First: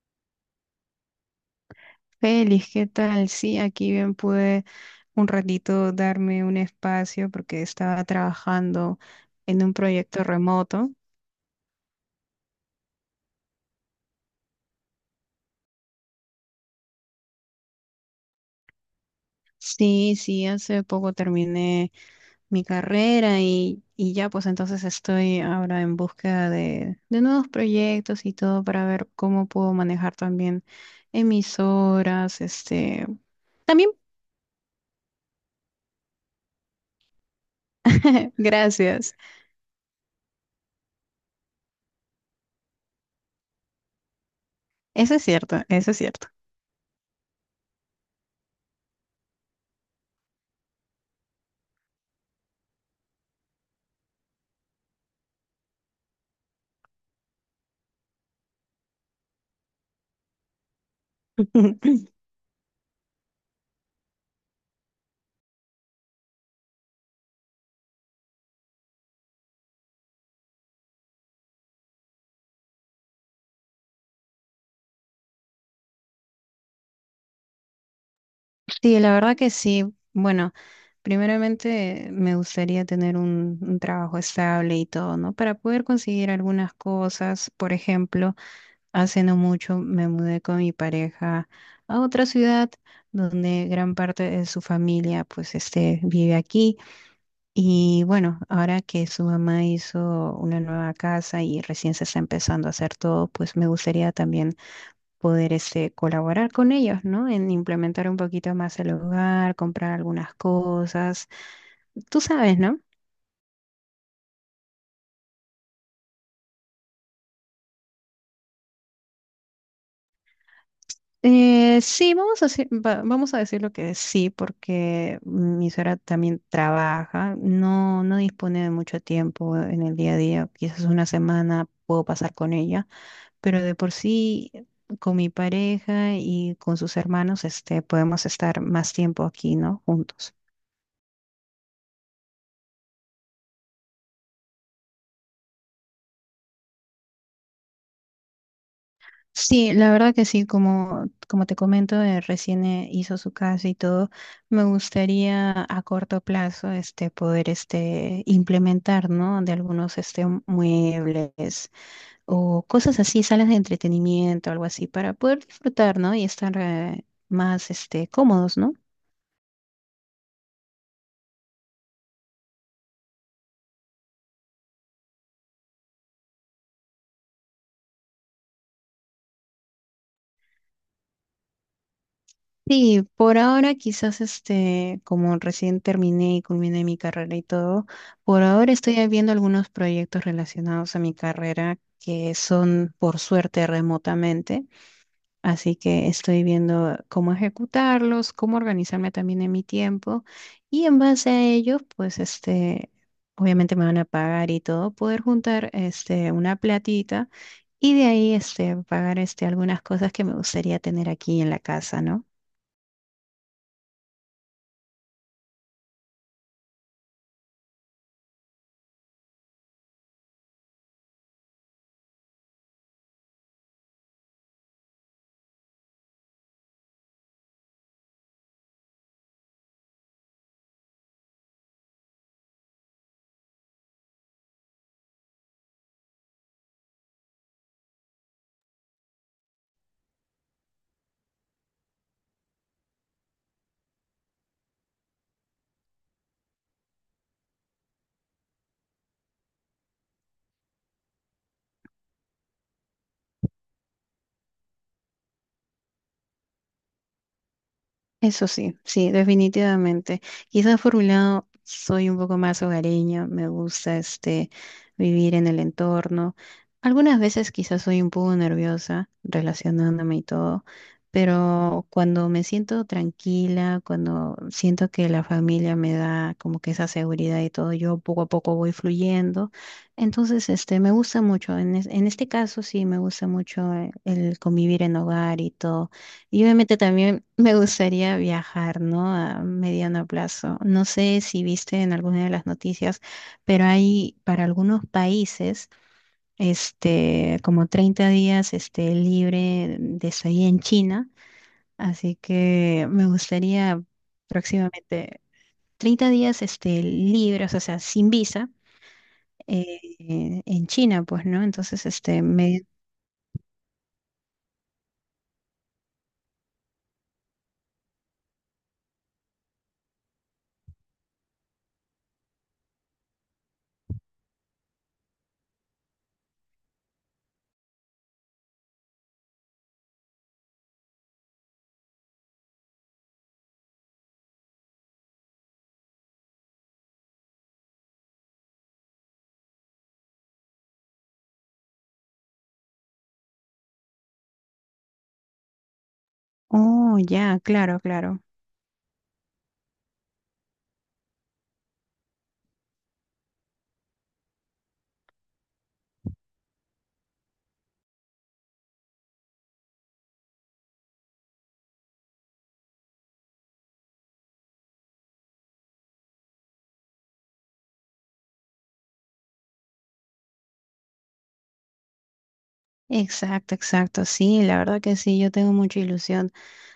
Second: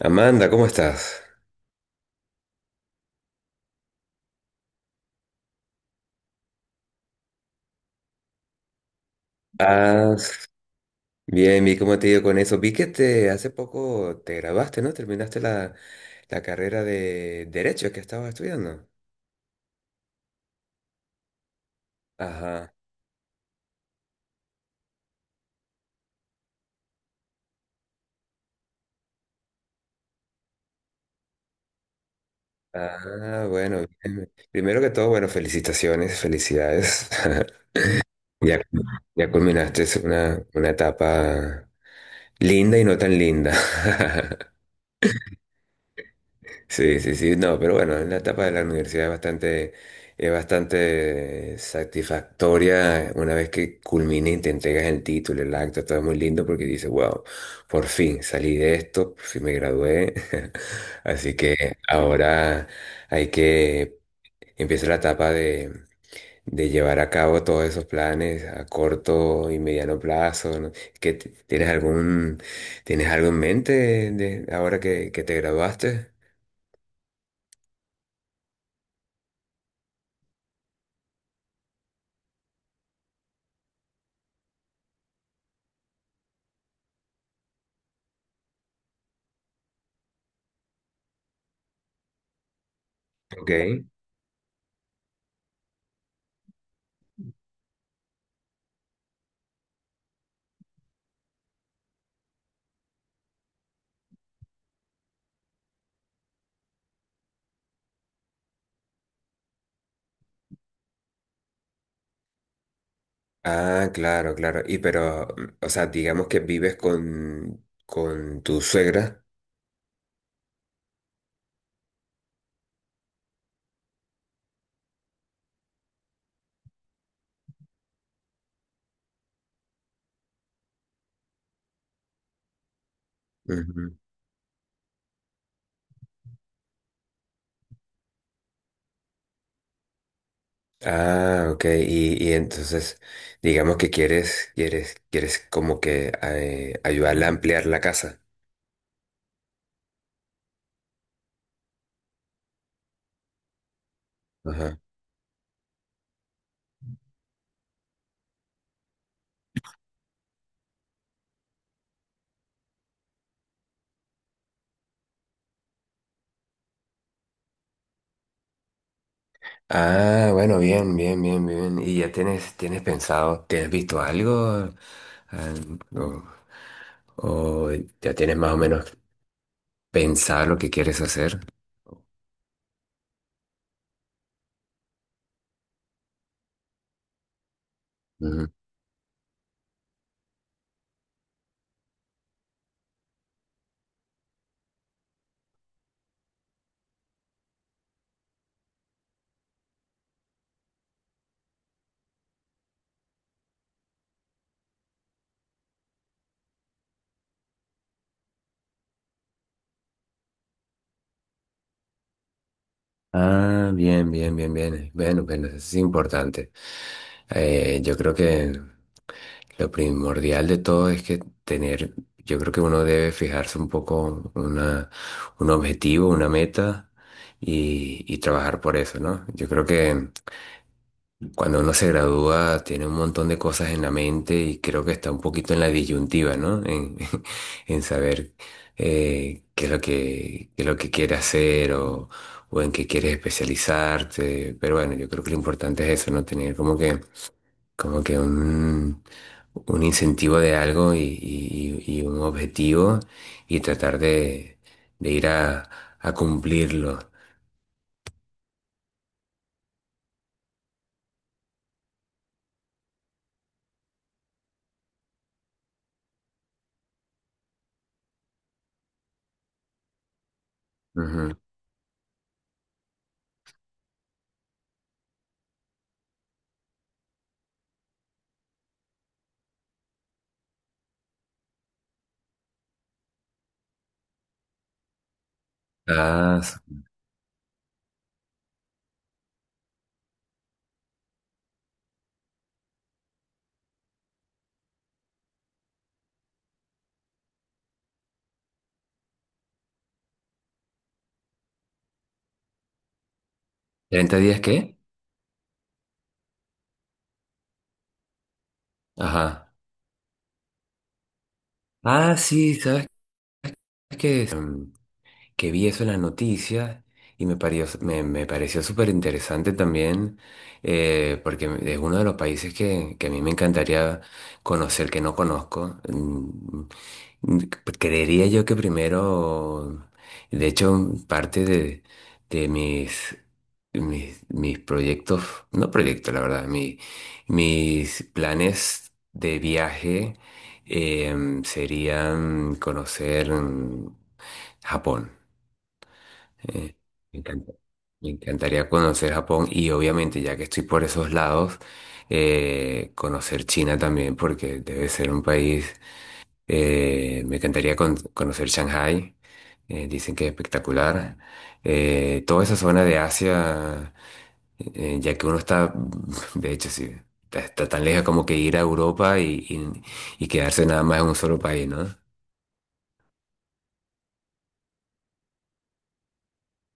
Amanda, ¿cómo estás? Feliz, ¿qué tal? Sí, aquí bien pude un ratito darme un espacio porque estaba trabajando en un Ah, proyecto remoto. bien, vi cómo te ha ido con eso. Vi que hace poco te graduaste, ¿no? Terminaste la carrera de Derecho que estabas estudiando. Sí, sí, hace poco terminé mi Ajá. carrera y ya pues entonces estoy ahora en búsqueda de nuevos proyectos y todo para ver cómo puedo manejar también emisoras, Ah, bueno, también, bien. Primero que todo, bueno, felicitaciones, felicidades. Ya, gracias. ya culminaste una etapa linda y no tan linda. Eso es cierto, eso es cierto. Sí, sí, sí, no, pero bueno, en la etapa de la universidad es bastante satisfactoria una vez que culmina y te entregas el título, el acta, todo es muy lindo porque dices, wow, por fin salí de esto, por fin me gradué. Así que ahora hay que, empieza la etapa de llevar a cabo todos esos planes a corto y mediano plazo, ¿no? Tienes tienes algo en mente de, ahora que te graduaste? Sí, la verdad que sí. Bueno, primeramente me gustaría tener un trabajo estable y todo, ¿no? Para poder conseguir algunas cosas. Por ejemplo, hace no mucho me mudé con mi pareja a otra ciudad Ok. donde gran parte de su familia, pues, vive aquí. Y bueno, ahora que su mamá hizo una nueva casa y recién se está empezando a hacer todo, pues me gustaría también poder colaborar con ellos, ¿no? En implementar un poquito más el hogar, comprar algunas cosas. Tú sabes, ¿no? Ah, claro, claro. Y pero, o sea, digamos que vives con tu suegra. Sí, vamos a decir, vamos a decir lo que es sí, porque mi suegra también trabaja, no, no dispone de mucho tiempo en el día a día, quizás una semana puedo pasar con ella, pero de por Ujú. sí con mi pareja y con sus hermanos, podemos estar más tiempo aquí, ¿no? Juntos. Ah, ok. Y entonces, digamos que quieres como que ayudarla a ampliar la casa. Sí, la verdad que sí, como, como te comento, recién hizo su casa y todo, me Ajá. gustaría a corto plazo poder implementar, ¿no? De algunos muebles o cosas así, salas de entretenimiento, algo así, para poder disfrutar, ¿no? Y estar más cómodos, ¿no? Ah, bueno, bien, bien, bien, bien. ¿Y ya tienes pensado, tienes visto algo? Ah, o, o ya tienes más o menos pensado lo que quieres hacer? Sí, por ahora quizás como recién terminé y culminé mi carrera y todo, por ahora estoy viendo algunos proyectos relacionados a mi carrera que son por suerte remotamente, así que estoy viendo cómo ejecutarlos, cómo organizarme también en mi tiempo y en base a ello, pues obviamente me van a pagar y todo, poder juntar una platita y de ahí pagar algunas cosas que me gustaría tener aquí en la casa, ¿no? Ah, bien, bien, bien, bien. Bueno, bueno, eso es importante. Yo creo que lo primordial de todo es que tener, yo creo que uno debe fijarse un poco una, un objetivo, una meta y trabajar por eso, ¿no? Yo creo que cuando uno se gradúa, tiene un montón de cosas en la mente y creo que está un poquito en la disyuntiva, ¿no? En, en saber qué es lo qué es lo que quiere hacer o en qué quieres especializarte. Pero bueno, yo creo que lo importante es eso, ¿no? Tener como como que un incentivo de algo y un objetivo y tratar de ir a cumplirlo. Eso sí, sí, definitivamente. Quizás por un lado soy un poco más hogareña, me gusta vivir en el entorno. Algunas veces quizás soy un poco nerviosa relacionándome y todo, Ujú. pero cuando me siento tranquila, cuando siento que la familia me da como que esa seguridad y todo, yo poco a poco voy fluyendo. Entonces, me gusta mucho. En este caso sí, me gusta mucho el convivir en hogar y todo. Y ¿Estás- obviamente también me gustaría viajar, ¿no? A mediano plazo. No sé si viste en alguna de las noticias, pero hay para algunos países, como 30 días, libre de estadía en China. Así que me gustaría ¿30 días qué? próximamente 30 días, libres, o sea, sin visa, Ajá. eh, en China, pues, ¿no? Entonces, Ah, sí, me... ¿sabes qué es? Que vi eso en las noticias y me pareció, me pareció súper interesante también, porque es uno de los países que a mí me encantaría conocer, que no conozco. Mm, Creería yo que primero, de hecho, parte de Mis, mis proyectos, no proyectos, la verdad, mis planes de viaje serían conocer Japón. Eh, Oh, me ya, encanta- claro, Me claro. encantaría conocer Japón y obviamente ya que estoy por esos lados, conocer China también porque debe ser un país, me encantaría conocer Shanghái, dicen que es espectacular. Toda esa zona de Asia, ya que uno está, de hecho sí, está, está tan lejos como que ir a Europa y quedarse nada más en un solo país, ¿no? Exacto, exacto. Sí, la verdad que sí, yo tengo mucha ilusión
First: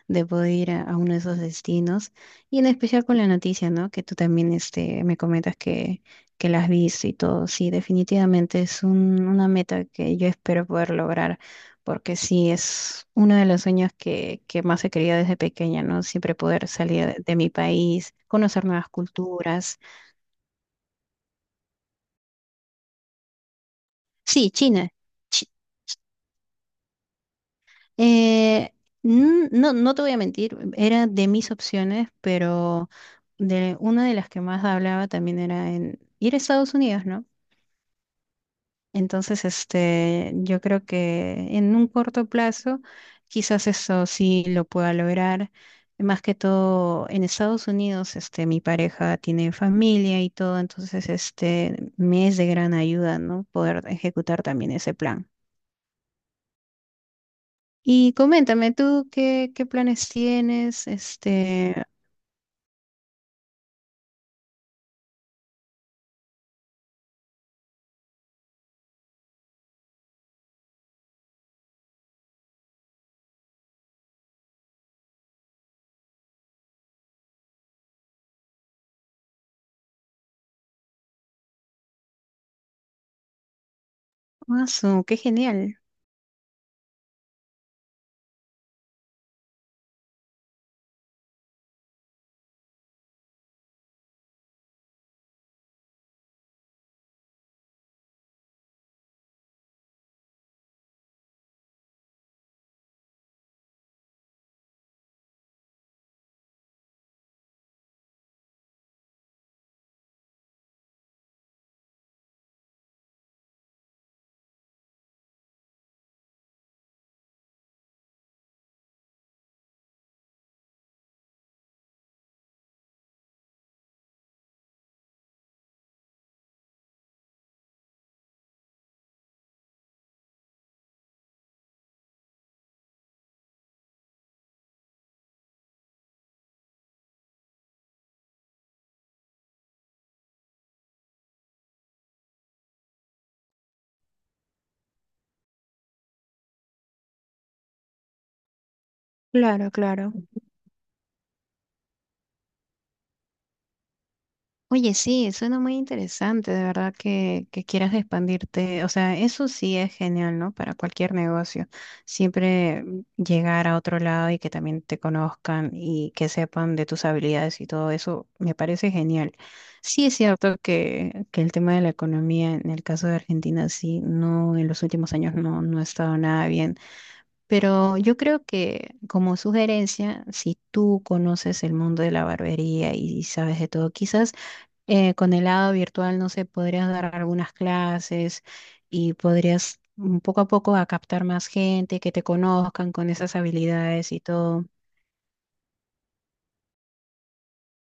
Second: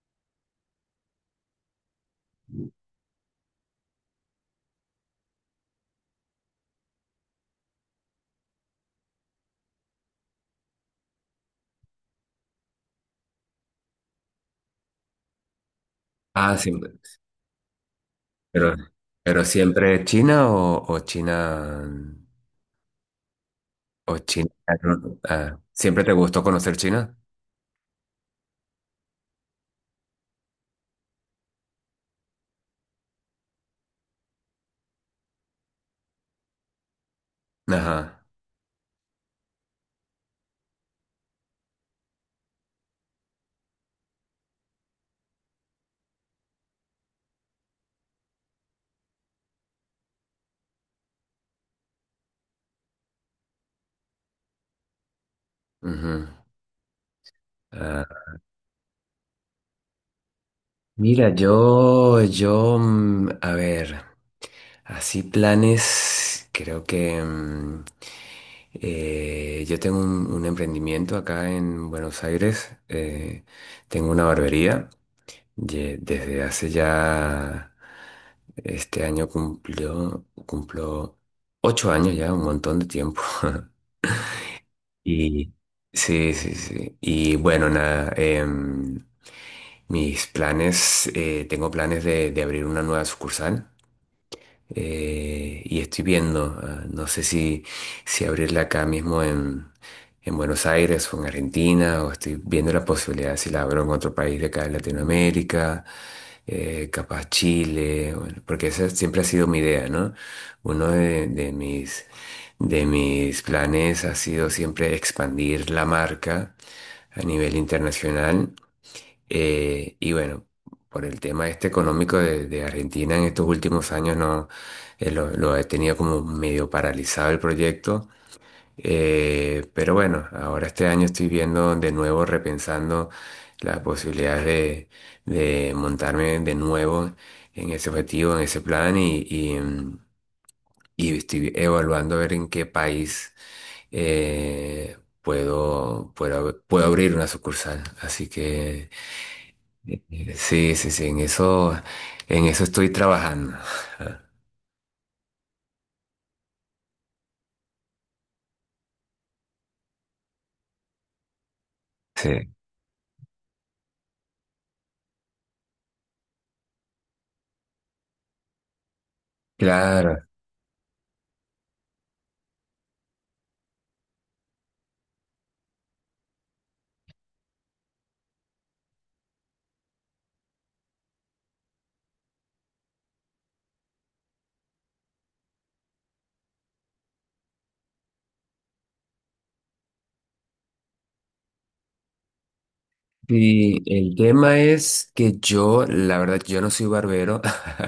de poder ir a uno de esos destinos y en especial con la noticia, ¿no? Que tú también me comentas que la has visto y todo. Sí, definitivamente es una meta que yo espero poder lograr porque sí, es uno de los sueños que más he querido desde pequeña, ¿no? Siempre Ah, poder sí, salir de mi país, conocer pero, nuevas pero culturas. siempre China o China. O China. Sí, China. ¿No? Ah, ¿siempre te gustó conocer China? Eh, no, no te voy a mentir, era de mis opciones, pero de una de las que más hablaba también era en ir a Estados Unidos, ¿no? Ajá. Entonces, yo creo que en un corto plazo, quizás eso sí lo pueda lograr. Más que todo, en Estados Unidos, mi pareja tiene familia y todo, entonces, me es de gran ayuda, ¿no? Poder ejecutar también ese plan. Ujú. Y Ah, coméntame tú qué, qué planes tienes, mira, este, a ver, así planes, creo que yo tengo un emprendimiento acá en Buenos Aires, tengo una barbería, desde hace ya, este año cumplo ocho años ya, un montón de tiempo. Mazo, qué Y genial. sí, sí, sí. Y bueno, nada, em, mis planes, tengo planes de abrir una nueva sucursal y estoy viendo, ah, no sé si abrirla acá mismo en Buenos Aires o en Argentina, o estoy viendo la posibilidad si la abro en otro país de acá de Latinoamérica, capaz Chile, bueno, porque esa siempre ha sido mi idea, ¿no? Uno de mis planes ha sido siempre expandir la marca a nivel internacional. Y bueno, por el tema este económico de Argentina en estos últimos años no lo he tenido como medio paralizado el proyecto. Pero bueno, ahora este año estoy viendo de nuevo, repensando las posibilidades de montarme de nuevo en ese objetivo, en ese plan y estoy evaluando a ver en qué país puedo abrir una sucursal. Así que... Claro, claro. Sí, sí, sí, en eso estoy trabajando. Oye, sí, suena muy interesante, de verdad que quieras expandirte. O sea, eso sí es genial, ¿no? Para cualquier negocio. Sí, Siempre llegar a otro lado y que también te conozcan y que sepan de tus habilidades y todo eso, me parece genial. Sí es claro. cierto que el tema de la economía en el caso de Argentina, sí, no, en los últimos años no ha estado nada bien. Pero yo creo que como sugerencia, si tú conoces el mundo de la barbería y sabes de todo, quizás con el lado virtual, no sé, podrías dar algunas clases y podrías mm, poco a poco a captar más gente, que te conozcan con esas Sí. habilidades El y tema todo. es que yo, la verdad, yo no soy barbero.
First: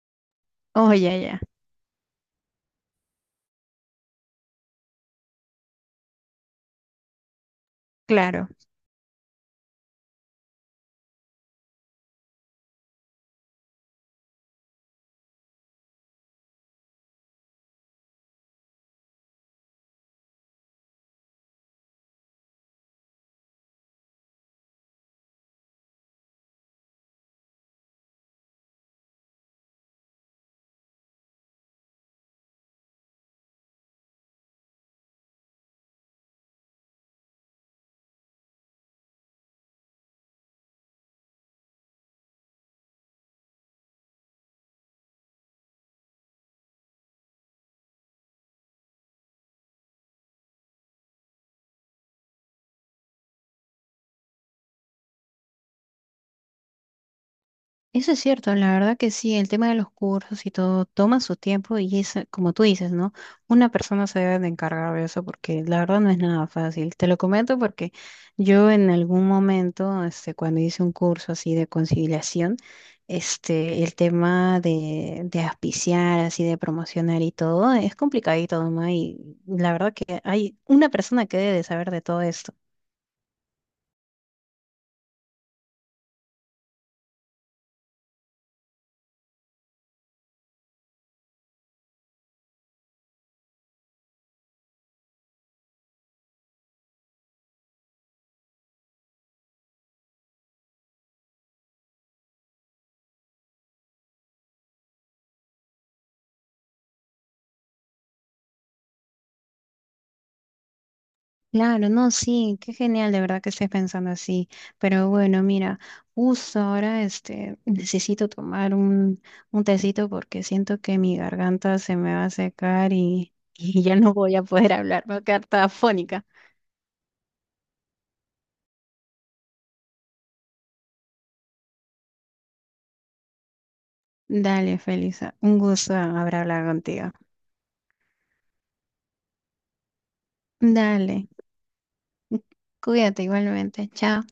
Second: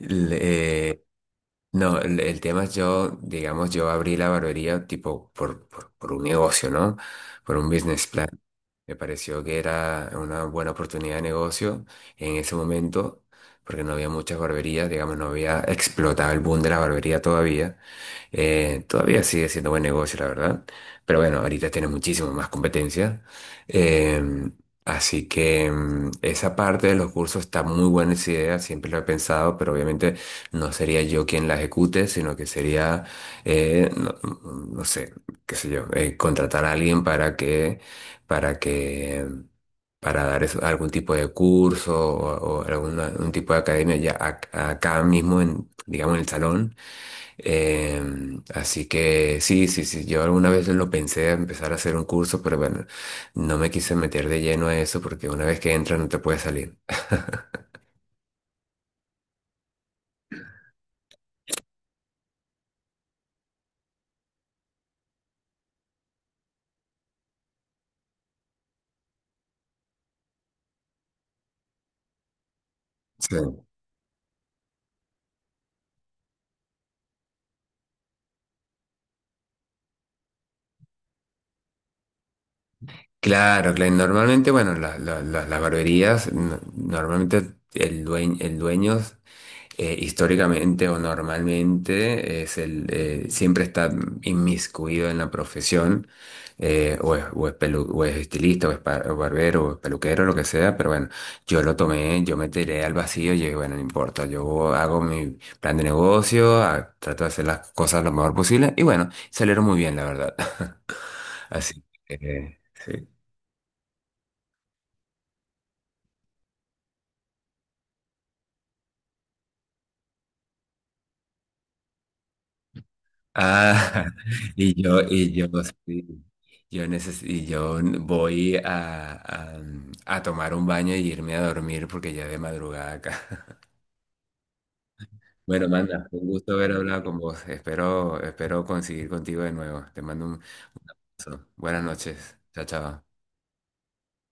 Le- Oh, eh, ya, ya, no, el tema es yo, digamos, yo abrí la barbería tipo por un negocio, ¿no? Por un business plan. claro. Me pareció que era una buena oportunidad de negocio en ese momento, porque no había muchas barberías, digamos, no había explotado el boom de la barbería todavía. Todavía sigue siendo buen negocio, la verdad. Pero bueno, ahorita tiene muchísimo más competencia. Eh, así que mm, esa parte de los cursos está muy buena esa idea, siempre lo he pensado, pero obviamente no sería yo quien la ejecute, sino que sería, no, no sé, qué sé yo, contratar a alguien para que, para dar algún tipo de curso o algún tipo de academia ya acá mismo en, digamos, en el salón. Em, así que sí, sí, sí, yo alguna vez lo pensé de empezar a hacer un curso, pero bueno, no me quise meter de lleno a eso porque una vez que entras no te puedes salir. Eso es cierto, la verdad que sí, el tema de los cursos y todo toma su tiempo y es, como tú dices, ¿no? Una persona se debe de encargar de eso porque la verdad no es nada fácil. Te lo comento porque yo en algún momento, cuando hice un curso así de conciliación, Sí. El tema de auspiciar, así de promocionar y todo, es complicadito, ¿no? Y la verdad que hay una persona que debe de saber de todo esto. Claro, claro. Normalmente, bueno, las barberías, normalmente el dueño históricamente o normalmente es el, siempre está inmiscuido en la profesión, o es o es estilista, o es o barbero, o es peluquero, lo que sea, pero bueno, yo lo tomé, yo me tiré al vacío y dije, bueno, no importa, yo hago mi plan de negocio, trato de hacer las cosas lo mejor posible y bueno, salieron muy bien, la verdad. Así Claro, no, que, sí, qué sí. genial de verdad que estés pensando así. Pero bueno, mira, justo ahora necesito tomar un tecito porque siento que mi garganta se me va a secar y, Ah, y ya no voy a poder y yo, hablar, me voy a y yo, quedar toda sí, afónica. yo neces y yo voy a, a tomar un baño y irme a dormir porque ya es de madrugada acá. Dale, Felisa, un Bueno, gusto manda, un haber gusto hablado haber hablado contigo. con vos. Espero, espero conseguir contigo de nuevo. Te mando un Dale, beso. Buenas noches. Chao, chao. cuídate igualmente, chao.